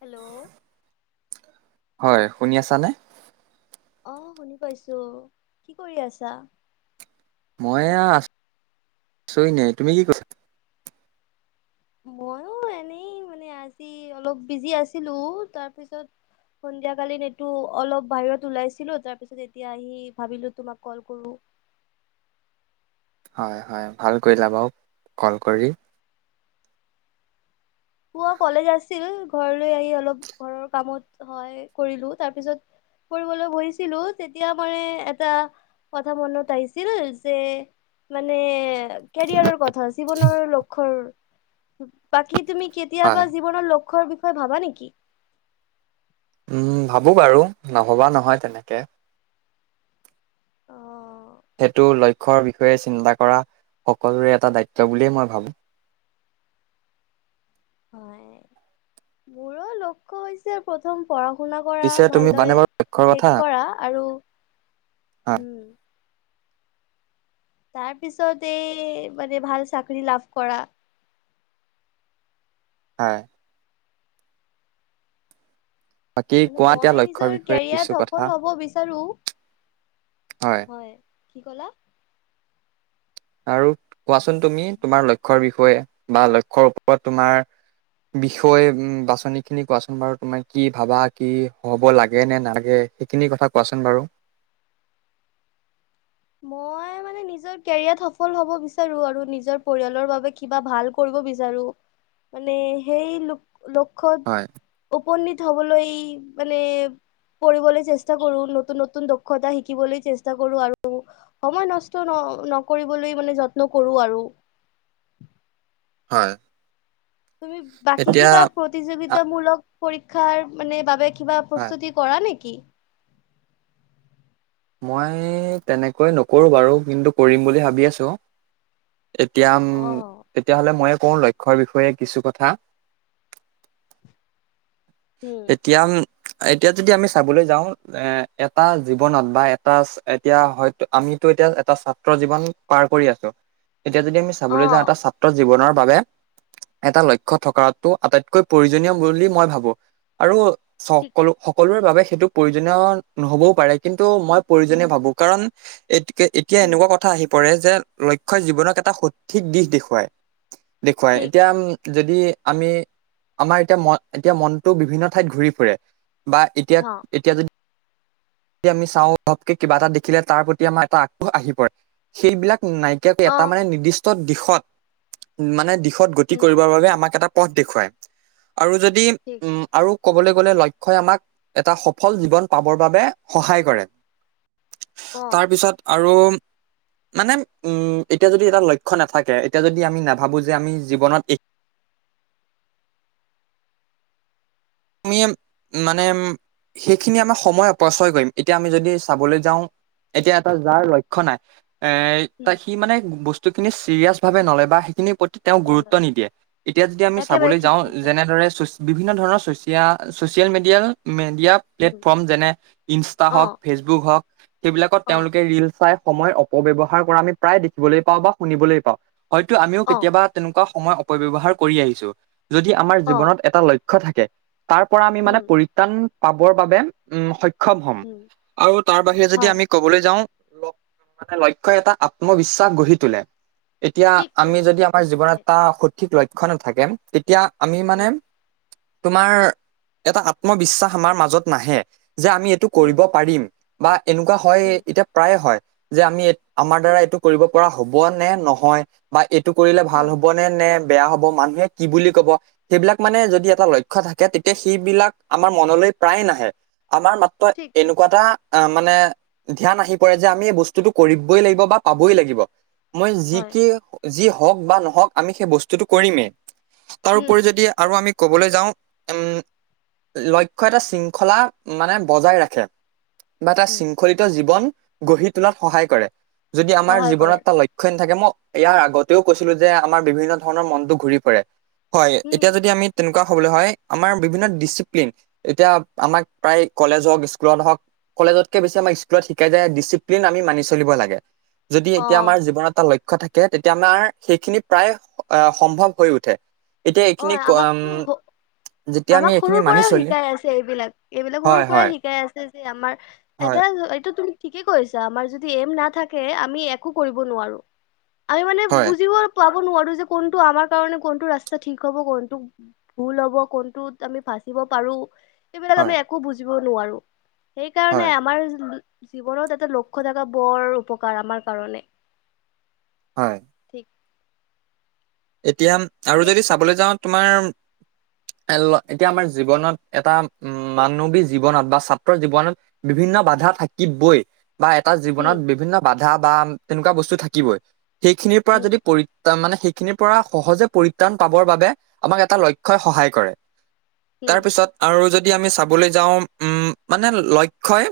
Hello হয় শুনি আছানে আহ শুনি পাইছো কি কৰি আছা মই আছো আছৰি ন তুমি কি কৈছা মইয়ো এনেই মানে আজি অলপ বিজি আছিলো তাৰপিছত সন্ধিয়া কালিন এইটো অলপ বাহিৰত ওলাইছিলো তাৰ পিছত এতিয়া আহি ভাবিলো তোমাক কল কৰো [inaudible] হয় হয় ভাল কৰি লাব কল কৰি পোৱা কলেজ আছিল। ঘৰলৈ আহি অলপ ঘৰৰ কামত হয় কৰিলো তাৰপিছত কৰিবলৈ বহিছিলো তেতিয়া মানে এটা কথা মনত আহিছিল যে মানে কেৰিয়াৰৰ কথা জীৱনৰ লক্ষ বাকী তুমি কেতিয়াবা হয়, জীৱনৰ লক্ষ্যৰ বিষয়ে ভাবা নেকি? উম ভাবো বাৰু নভবা নহয় তেনেকে। অ! সেইটো লক্ষ্যৰ বিষয়ে চিন্তা কৰা সকলোৰে এটা দায়িত্ব বুলিয়েই মই ভাবোঁ। হয় মোৰো লক্ষ্য হৈছে প্ৰথম পঢ়া শুনা কৰা পিছে তুমি জানে ভালদৰে বাৰু লক্ষ্যৰ কথা? শেষ কৰা আৰু হয়, উম! তাৰ পিছত এই মানে ভাল চাকৰি লাভ কৰা। হয়! বাকী মানে কোৱা মই এতিয়া লক্ষ্যৰ নিজৰ বিষয়ে কিছু কেৰিয়াৰ কথা। সফল হব বিচাৰো। হয় কি কলা? আৰু কোৱাচোন তুমি তোমাৰ লক্ষ্যৰ বিষয়ে বা লক্ষ্যৰ ওপৰত তোমাৰ বিষয় উ বাছনি খিনি কোৱাচোন বাৰু তোমাৰ কি ভাবা কি হ'ব লাগে নে নালাগে? সেইখিনি কথা কোৱাচোন বাৰু। মই মানে নিজৰ কেৰিয়াৰত সফল হব বিচাৰোঁ। আৰু নিজৰ পৰিয়ালৰ বাবে কিবা ভাল কৰিব বিচাৰো মানে সেই হয়। লক্ষত উপনীত হবলৈ মানে কৰিবঢ়লৈ চেষ্টা কৰো নতুন নতুন দক্ষতা শিকিবলৈ চেষ্টা কৰো আৰু সময় নষ্ট ন নকৰিবলৈ মানে যত্ন কৰো আৰু। [inaudible] হয়। তুমি বাকী এতিয়া কিবা আ- প্ৰতিযোগিতামূলক পৰীক্ষাৰ মানে বাবে কিবা হয় প্ৰস্তুতি কৰা নেকি? মই তেনেকৈ নকৰোঁ বাৰু কিন্তু কৰিম বুলি ভাবি আছো। এতিয়া অ তেতিয়াহলে মই কোনো লক্ষ্যৰ বিষয়ে কিছু কথা উম এতিয়া এতিয়া যদি আমি চাবলৈ যাওঁ এ এটা জীৱনত বা এটা এতিয়া হয়তো আমিতো এতিয়া এটা ছাত্ৰ জীৱন পাৰ কৰি আছো এতিয়া যদি আমি চাবলৈ যাওঁ এটা ছাত্ৰৰ জীৱনৰ বাবে এটা লক্ষ্য থকাটো আটাইতকৈ প্ৰয়োজনীয় বুলি মই ভাবো। আৰু ঠিক সকলো সকলোৰে বাবে সেইটো প্ৰয়োজনীয় নহ'বও পাৰে কিন্তু মই প্ৰয়োজনীয় ভাবো। কাৰণ এ এতিয়া উম এনেকুৱা কথা আহি পৰে যে লক্ষ্যই জীৱনক এটা সঠিক দিশ দেখুৱায়। দেখুৱাই ঠিক এতিয়া যদি আমি আমাৰ এতিয়া ম এতিয়া মন টো বিভিন্ন ঠাইত ঘুৰি ফুৰে বা এতিয়া অ এতিয়া যদি [inaudible] আমি চাও ঘপককে কিবা এটা দেখিলে তাৰ প্ৰতি আমাৰ এটা আগ্ৰহ আহি পৰে। সেইবিলাক নাইকিয়াকৈ এটা মানে নিৰ্দিষ্ট দিশত মানে দিশত গতি উম কৰিবৰ বাবে আমাক এটা পথ দেখুৱায় আৰু যদি ঠিক উম আৰু ক'বলৈ গ'লে লক্ষ্যই আমাক এটা সফল জীৱন পাবৰ বাবে সহায় কৰে। [inaudible] তাৰ উম পিছত আৰু [inaudible] মানে উম এতিয়া যদি এটা লক্ষ্য নাথাকে এতিয়া যদি আমি নাভাবো যে আমি জীৱনত [inaudible] মিয়াম [unintelligible] মানেম সেইখিনি আমাৰ সময় অপচয় কৰিম এতিয়া আমি যদি চাবলৈ যাওঁ [unintelligible] এতিয়া এটা যাৰ লক্ষ্য নাই এ তাক সি মানে বস্তুখিনি চিৰিয়াছ ভাৱে নললে বা সেইখিনি তেওঁক গুৰুত্ব নলয় নিদিয়ে এতিয়া যদি আমি একেবাৰে চাবলৈ ঠিক যাওঁ কৈছা যেনেদৰে বিভিন্ন ধৰণৰ শ এতিয়া social media media um platform যেনে ইনষ্টা অ হওক ফেচবুক হওক সেইবিলাকত অ তেওঁলোকে ৰিল চাই সময় অপব্যৱহাৰ কৰা আমি প্ৰায় দেখিবলৈ পাওঁ বা শুনিবলৈ পাওঁ হয়তো আমিও অ কেতিয়াবা তেনেকুৱা সময় অপব্যৱহাৰ কৰি আহিছো যদি আমাৰ অ জীৱনত এটা লক্ষ থাকে তাৰ পৰা আমি মানে উম পৰিত্ৰাণ পাবৰ বাবে উম সক্ষম হম উম আৰু তাৰ বাহিৰে যদি হয় আমি কবলৈ যাওঁ মানে লক্ষ্যই এটা আত্মবিশ্বাস গঢ়ি তোলে এতিয়া ঠিক আমি কৈছা যদি ঠিক আমাৰ কৈছা দেই জীৱনত এটা সঠিক লক্ষ্য নাথাকে এতিয়া আমি মানে উম তোমাৰ এটা আত্মবিশ্বাস আমাৰ মাজত নাহে যে আমি এইটো উম কৰিব পাৰিম বা এনেকুৱা হয় উম, এতিয়া প্ৰায়ে হয় যে আমি আমাৰ দ্বাৰা এইটো কৰিব পৰা হব নে নহয় বা কৰিলে ভাল হয়, হ'ব নে নে বেয়া হ'ব মানুহে কি বুলি কব সেইবিলাক মানে যদি এটা লক্ষ্য থাকে তে এতিয়া সেই বিলাক আমাৰ মনলৈ প্ৰায় নাহে আমাৰ মাত্ৰ ঠিক ঠিক এনেকুৱা এটা আহ মানে ধ্যান আহি পৰে যে আমি এই বস্তুটো কৰিবই লাগিব বা পাবই লাগিব মই যি হয়, কি যি হওঁক বা নহওক আমি সেই বস্তুটো কৰিমেই উম, তাৰপৰি যদি আৰু আমি কবলৈ যাওঁ উম লক্ষ্য এটা শৃংখলা মানে বজাই ৰাখে বা এটা উম, শৃংখলিত জীৱন গঢ়ি তোলাত সহায় কৰে। যদি আমাৰ সহায় কৰে, জীৱনত এটা লক্ষ্য থাকে মই ইয়াৰ আগতেও কৈছিলো যে আমাৰ বিভিন্ন ধৰণৰ মনতটো ঘূৰি পৰে হয় উম, এতিয়া যদি আমি তেনেক হবলৈ হয় আমাৰ বিভিন্ন ডিচিপ্লিন এতিয়া আমাক প্ৰায় কলেজ হওক স্কুলত হওক [unintelligible] কলেজতকে বেছি আম স্কুলত শিকাই যায় ডিচিপ্লিন আমি মানি চলিব লাগে [unintelligible] যদি এতিয়া আমাৰ অ', জীৱনৰ এটা লক্ষ্য ল থাকে তেতিয়া আমাৰ সেইখিনি প্ৰায় সম্ভৱ হৈ উঠে এতিয়া এইখিনি অ', আমাকতো স- উম আমি আমাক এইখিনি সৰুৰ মানি পৰাইও চলিম শিকাই আছে এইবিলাক এইবিলাক সৰুৰ হয় পৰাই হয় শিকাই আছে যে আমাৰ হয় এটা এইটো তুমি ঠিকে কৈছা আমাৰ যদি এম নাথাকে আমি একো কৰিব নোৱাৰো আমি মানে হয় বুজিব পাব নোৱাৰো যে কোনটো আমাৰ কাৰণে কোনটো ৰাস্তা ঠিক হ'ব কোনটোোক ভুল হ'ব কোনটোত আমি ভাচিব পাৰো এইবিলাক হয় আমি একো বুজি সেইকাৰণে হয় আমাৰ [unintelligible] জীৱনত এটা লক্ষ্য থকা বৰ উপকাৰ আমাৰ কাৰণে হয় ঠিক এতিয়া আৰু যদি চাবলৈ যাওঁ তোমাৰ এ এতিয়া আমাৰ জীৱনত এটা উ মানৱী জীৱনত বা ছাত্ৰৰ জীৱনত বিভিন্ন বিভিন্ন বাধা থাকিবই বা এটা হুম, জীৱনত বিভিন্ন বাধা বা তেনেকুৱা বস্তু থাকিবই সেইখিনিৰ পৰা হুম, যদি পৰিত মানে খিনিৰ পৰা সহজে পৰিত্ৰাণ পাবৰ বাবে আমাক এটা লক্ষ্যয় সহায় কৰে হুম, তাৰপিছত আৰু যদি আমি চাবলৈ যাওঁ উম মানে লক্ষ্যই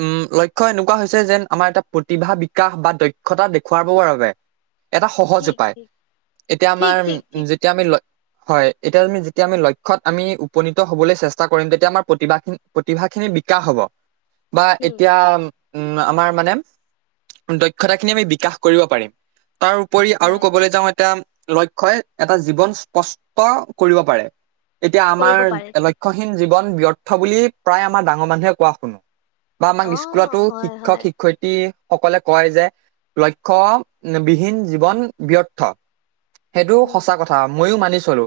উম লক্ষ্য এনেকুৱা হৈছে যেন আমাৰ এটা প্ৰতিভা বিকাশ বা দক্ষতা দেখুৱাবৰ বাবে এটা সহজ ঠিক, উপায় ঠিক, এতিয়া ঠিক, আমাৰ ঠিক, ঠিক, যেতিয়া আমি ল হয় এতিয়া আমি যেতিয়া আমি লক্ষ্যত আমি উপনীত হ'বলৈ চেষ্টা কৰিম তেতিয়া আমাৰ প্ৰতিভািন প্ৰতিভাখিনি [unintelligible] বিকাশ হ'ব বা হুম, এতিয়া উম আমাৰ মানে দক্ষতাখিনি আমি বিকাশ কৰিব পাৰিম তাৰ উপৰি আৰু হয়, ক'বলৈ যাওঁ এতিয়া লক্ষ্যই এটা জীৱন স্পষ্ট কৰিব পাৰে এতিয়া আমাৰ কৰিব পাৰে ঠিক। লক্ষ্যহীন জীৱন ব্যৰ্থ বুলি প্ৰায় আমাৰ ডাঙৰ মানুহে কোৱা শুনো। বা আমাক স্কুলতো অ', হয়, শিক্ষক হয়, শিক্ষয়িত্ৰী- সকলে কয় যে লক্ষ্যবিহীন জীৱন ব্যৰ্থ সেইটো হুম, সঁচা কথা। ময়ো মানি চলো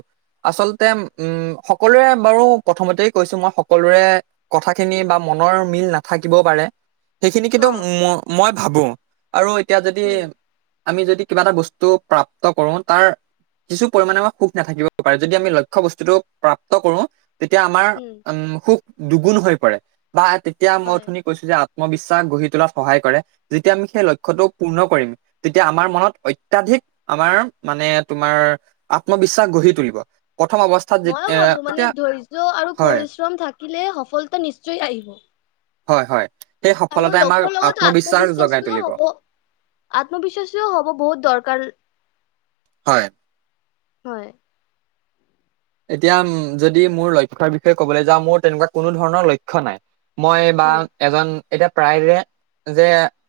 আচলতে উম সকলোৰে বাৰু প্ৰথমতে কৈছো মই সকলোৰে। কথাখিনি বা মনৰ মিল নাথাকিবও পাৰে। সেইখিনি কিন্তু অ', ম মই ভাবো আৰু এতিয়া যদি হুম, আমি যদি কিবা এটা বস্তু টো প্ৰাপ্ত কৰো তাৰ কিছু পৰিমাণে আমাৰ সুখ নাথাকিব পাৰে যদি আমি লক্ষ্য বস্তুটো প্ৰাপ্ত কৰো তেতিয়া আমাৰ হুম, উম সুখ দুগুণ হৈ পৰে বা তেতিয়া মই হয়। শুনি কৈছো যে আত্মবিশ্বাস গঢ়ি তোলাত সহায় কৰে যেতিয়া আমি সেই লক্ষ্যটো পূৰ্ণ কৰিম তেতিয়া আমাৰ মনত অত্যাধিক আমাৰ মানে তোমাৰ আত্মবিশ্বাস গঢ়ি তুলিব প্ৰথম অৱস্থাত যে ময়ো এ ভাবো মানে এতিয়া ধৈৰ্য আৰু হয় পৰিশ্ৰম থাকিলে সফলতা নিশ্চয় আহিব হয় হয় সেই আৰু সফলতাই আমাক লক্ষ্যৰ লগত আত্মবিশ্বাস জগাই আত্মবিশ্বাসীও তুলিব হ'ব আত্মবিশ্বাসীও হ'ব বহুত দৰকাৰ হয় হয় এতিয়া উ যদি মোৰ লক্ষ্যৰ বিষয়ে কবলৈ যাওঁ মোৰ তেনেকুৱা কোনো ধৰণৰ লক্ষ্য নাই মই বা হুম, এজন এতিয়া প্ৰায় যে যে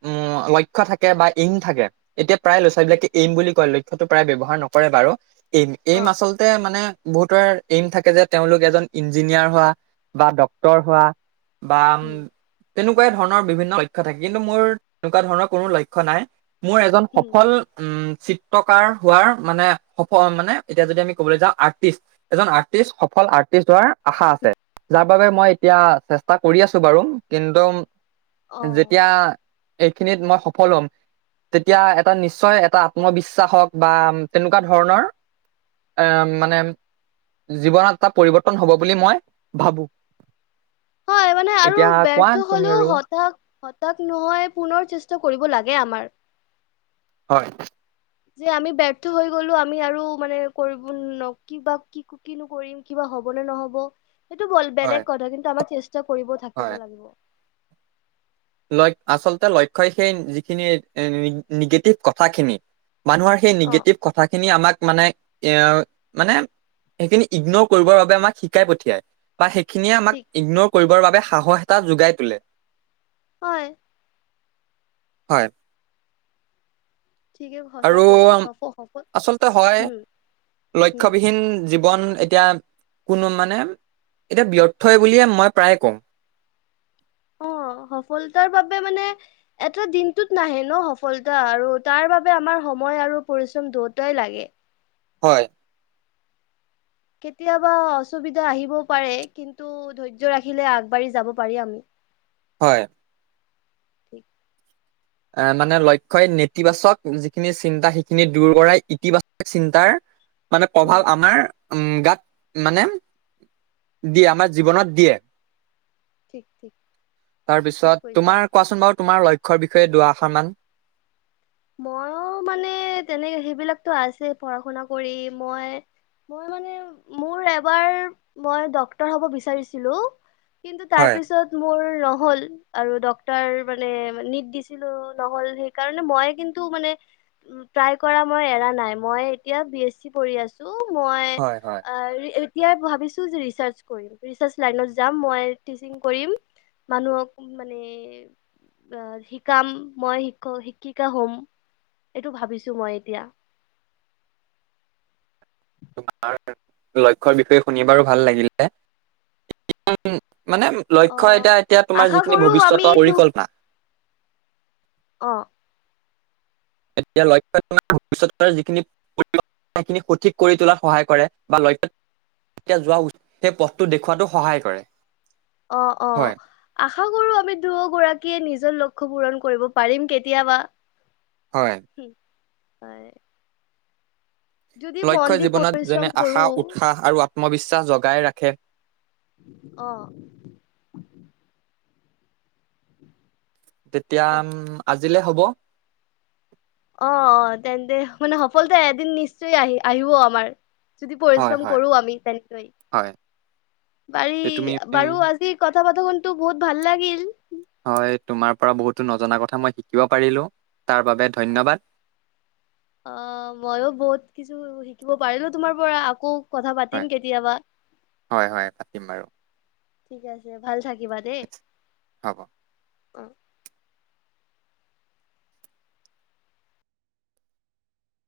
উম লক্ষ্য থাকে বা ইন থাকে এতিয়া প্ৰায় ল'ৰাোৱাল হুম, বিলাকে এইম বুলি কয় লক্ষ্য়তটো প্ৰায় ব্যৱহাৰ নকৰে বাৰু এইম এইম অ', আচলতে মানে বহুতৰ এইম থাকে যে তেওঁলোক এজন ইঞ্জিনিয়াৰ হোৱা বা ড্ক্তৰ হোৱা বা উম হুম, তেনেকুৱাই ধৰণৰ বিভিন্ন লক্ষ্য থাকে কিন্তু মোৰ তেনেকুৱা ধৰণৰ কোনো লক্ষ্য নাই মোৰ এজন হুম, সফল উম চিত্ৰকাৰ হোৱাৰ মানে সফল মানে এতিয়া যদি আমি ক'বলৈ যাওঁ আৰ্টিষ্ট এজন আৰ্টিষ্ট সফল আৰ্টিষ্ট হোৱাৰ আশা আছে যাৰ বাবে মই এতিয়া চেষ্টা কৰি আছো বাৰু কিন্তু অ', যেতিয়া। এইখিনিত মই সফল হ'ম। তেতিয়া এটা নিশ্চয় এটা আত্মবিশ্বাস হওক বা তেনেকুৱা ধৰণৰ- আহ মানে। জীৱনত এটা পৰিৱৰ্তন হব বুলি মই ভাবো। হয়। মানে আৰু এতিয়া কোৱা বৰ্থ তুমি হলেও আৰু হঠা হতাশ নহয় পুনৰ চেষ্টা কৰিব লাগে আমাৰ হয়। যে আমি বৰ্থ হৈ গলো আমি আৰু মানে কৰিব ন কিবা কি কিনো কৰিম কিবা। হ'ব নে নহ'ব সেইটো হয় বেলেগ কথা কিন্তু আমাৰ চেষ্টা কৰিব থাকিব লাগিব ল আচলতে লক্ষ্যই সেই যিখিনি নিগেটিভ কথাখিনি মানুহৰ সেই অ নিগেটিভ কথাখিনি আমাক- মানে এ মানে সেইখিনি ইগনৰ কৰিবৰ বাবে আমাক শিকাই পঠিয়াই বা সেইখিনিয়ে আমাক ঠিক ইগনৰ কৰিবৰ বাবে সাহস এটা যোগাই তোলে- হয় হয়। ঠিকে আৰু সঁচাকৈ সফ সফল আচলতে হয় উম উম লক্ষ্যবিহীন জীৱন- এতিয়া কোনো মানে এতিয়া ব্যৰ্থই বুলিয়ে মই প্ৰায়ে কওঁ অ সফলতাৰ বাবে মানে এটা দিনটোত নাহে ন সফলতা আৰু তাৰ বাবে আমাৰ। সময় আৰু পৰিশ্ৰম দুয়তই লাগে হয় কেতিয়াবা অসুবিধা আহিবও পাৰে কিন্তু ধৈৰ্য্য ৰাখিলে আগবাঢ়ি যাব পাৰি আমি হয় ঠিক এ মানে লক্ষ্যই নেতিবাচক যিখিনি চিন্তা সেইখিনি দূৰ কৰাই ইতিবাচক চিন্তাৰ মানে উম প্ৰভাৱ আমাৰ উম গাত মানে দিয়ে আমাৰ জীৱনত দিয়ে ঠিক ঠিক ঠিক তাৰপিছত কৈছা তোমাৰ কোৱাচোন বাৰু তোমাৰ লক্ষ্যৰ বিষয়ে দুৱাআষাৰ মান মইো মানে তেনেক সেইবিলাকতো আছে পঢ়া শুনা কৰি মই- ম মানে মোৰ এবাৰ মই ডক্টৰ হব বিচাৰিছো। কিন্তু তাৰ হয় পিছত মোৰ- নহ আৰু ডটৰ মানে নিট দিছিলো নহল সেইকাৰণে মই ম ন মই এতিয়া বি আছো ত মই হয় হয় অ এতিয়া ভাবিছো ৰিচাৰ্ছ কৰিম ৰিচাৰ্ছ লাইনত জাম মই টিচিং কৰিম। মানুহক মানে অ শিকাম মই শিক শিকি - শ হ'ম এইটো ভাবিছো মই এতিয়া। তোমাৰ লক্ষ্যৰ বিষয়ে শুনি বাৰো ভাল লাগিলে। মানে লক্ষ্যয় অ'। এতিয়া এতিয়া তোমাৰ আশা যিখিনি কৰো আমি ভৱিষ্যতৰ দু পৰিকল্পনা। অ এতিয়া লক্ষ্যই তোমাৰ ভষ্যতৰ যিখিনি - সেই খিনি সঠিক কৰি তোলাত সহায় কৰে বা লক্ষ্যত এতিয়া যোৱাচ সেই পথটো দেখওুৱাতটো সহায় কৰে। অ অ হয় আশা কৰো আমি দু গৰাকীয়ে নিজৰ লক্ষ্য পূৰণ কৰিব পাৰিম কেতিয়াবা। হয় হয় যদি মন লক্ষ্যয় দি জীৱনত যেনে পৰিশ্ৰম কৰো আশা উৎসাহ আৰু আত্মবিশ্বাস জগাই ৰাখে। অহ তেতিয়া ঠিক আজিলে হব অ অ তেন্তে মানে সফলতা এদিন নিশ্চয় আহি আহিব আমাৰ যদি হয় পৰিশ্ৰম হয় কৰো আমি হয় তেনেক বাৰী তে তুমি বাৰু আজি ক কথা পাতি কিন্তু বহুত ভাল লাগিল হয় তোমাৰ পৰা বহুতো নজনা কথা মই শিকিব পাৰিলো। তাৰ বাবে অ ধন্যবাদ অ মইও বহুত কিছু শো থাকিব পাৰিলো তোমাৰ পৰা আকৌ কথা পাতিম হয় কেতিয়াবা হয় হয় পাতিম বাৰু ঠিক আছে ভাল থাকিবা দেই হ'ব অ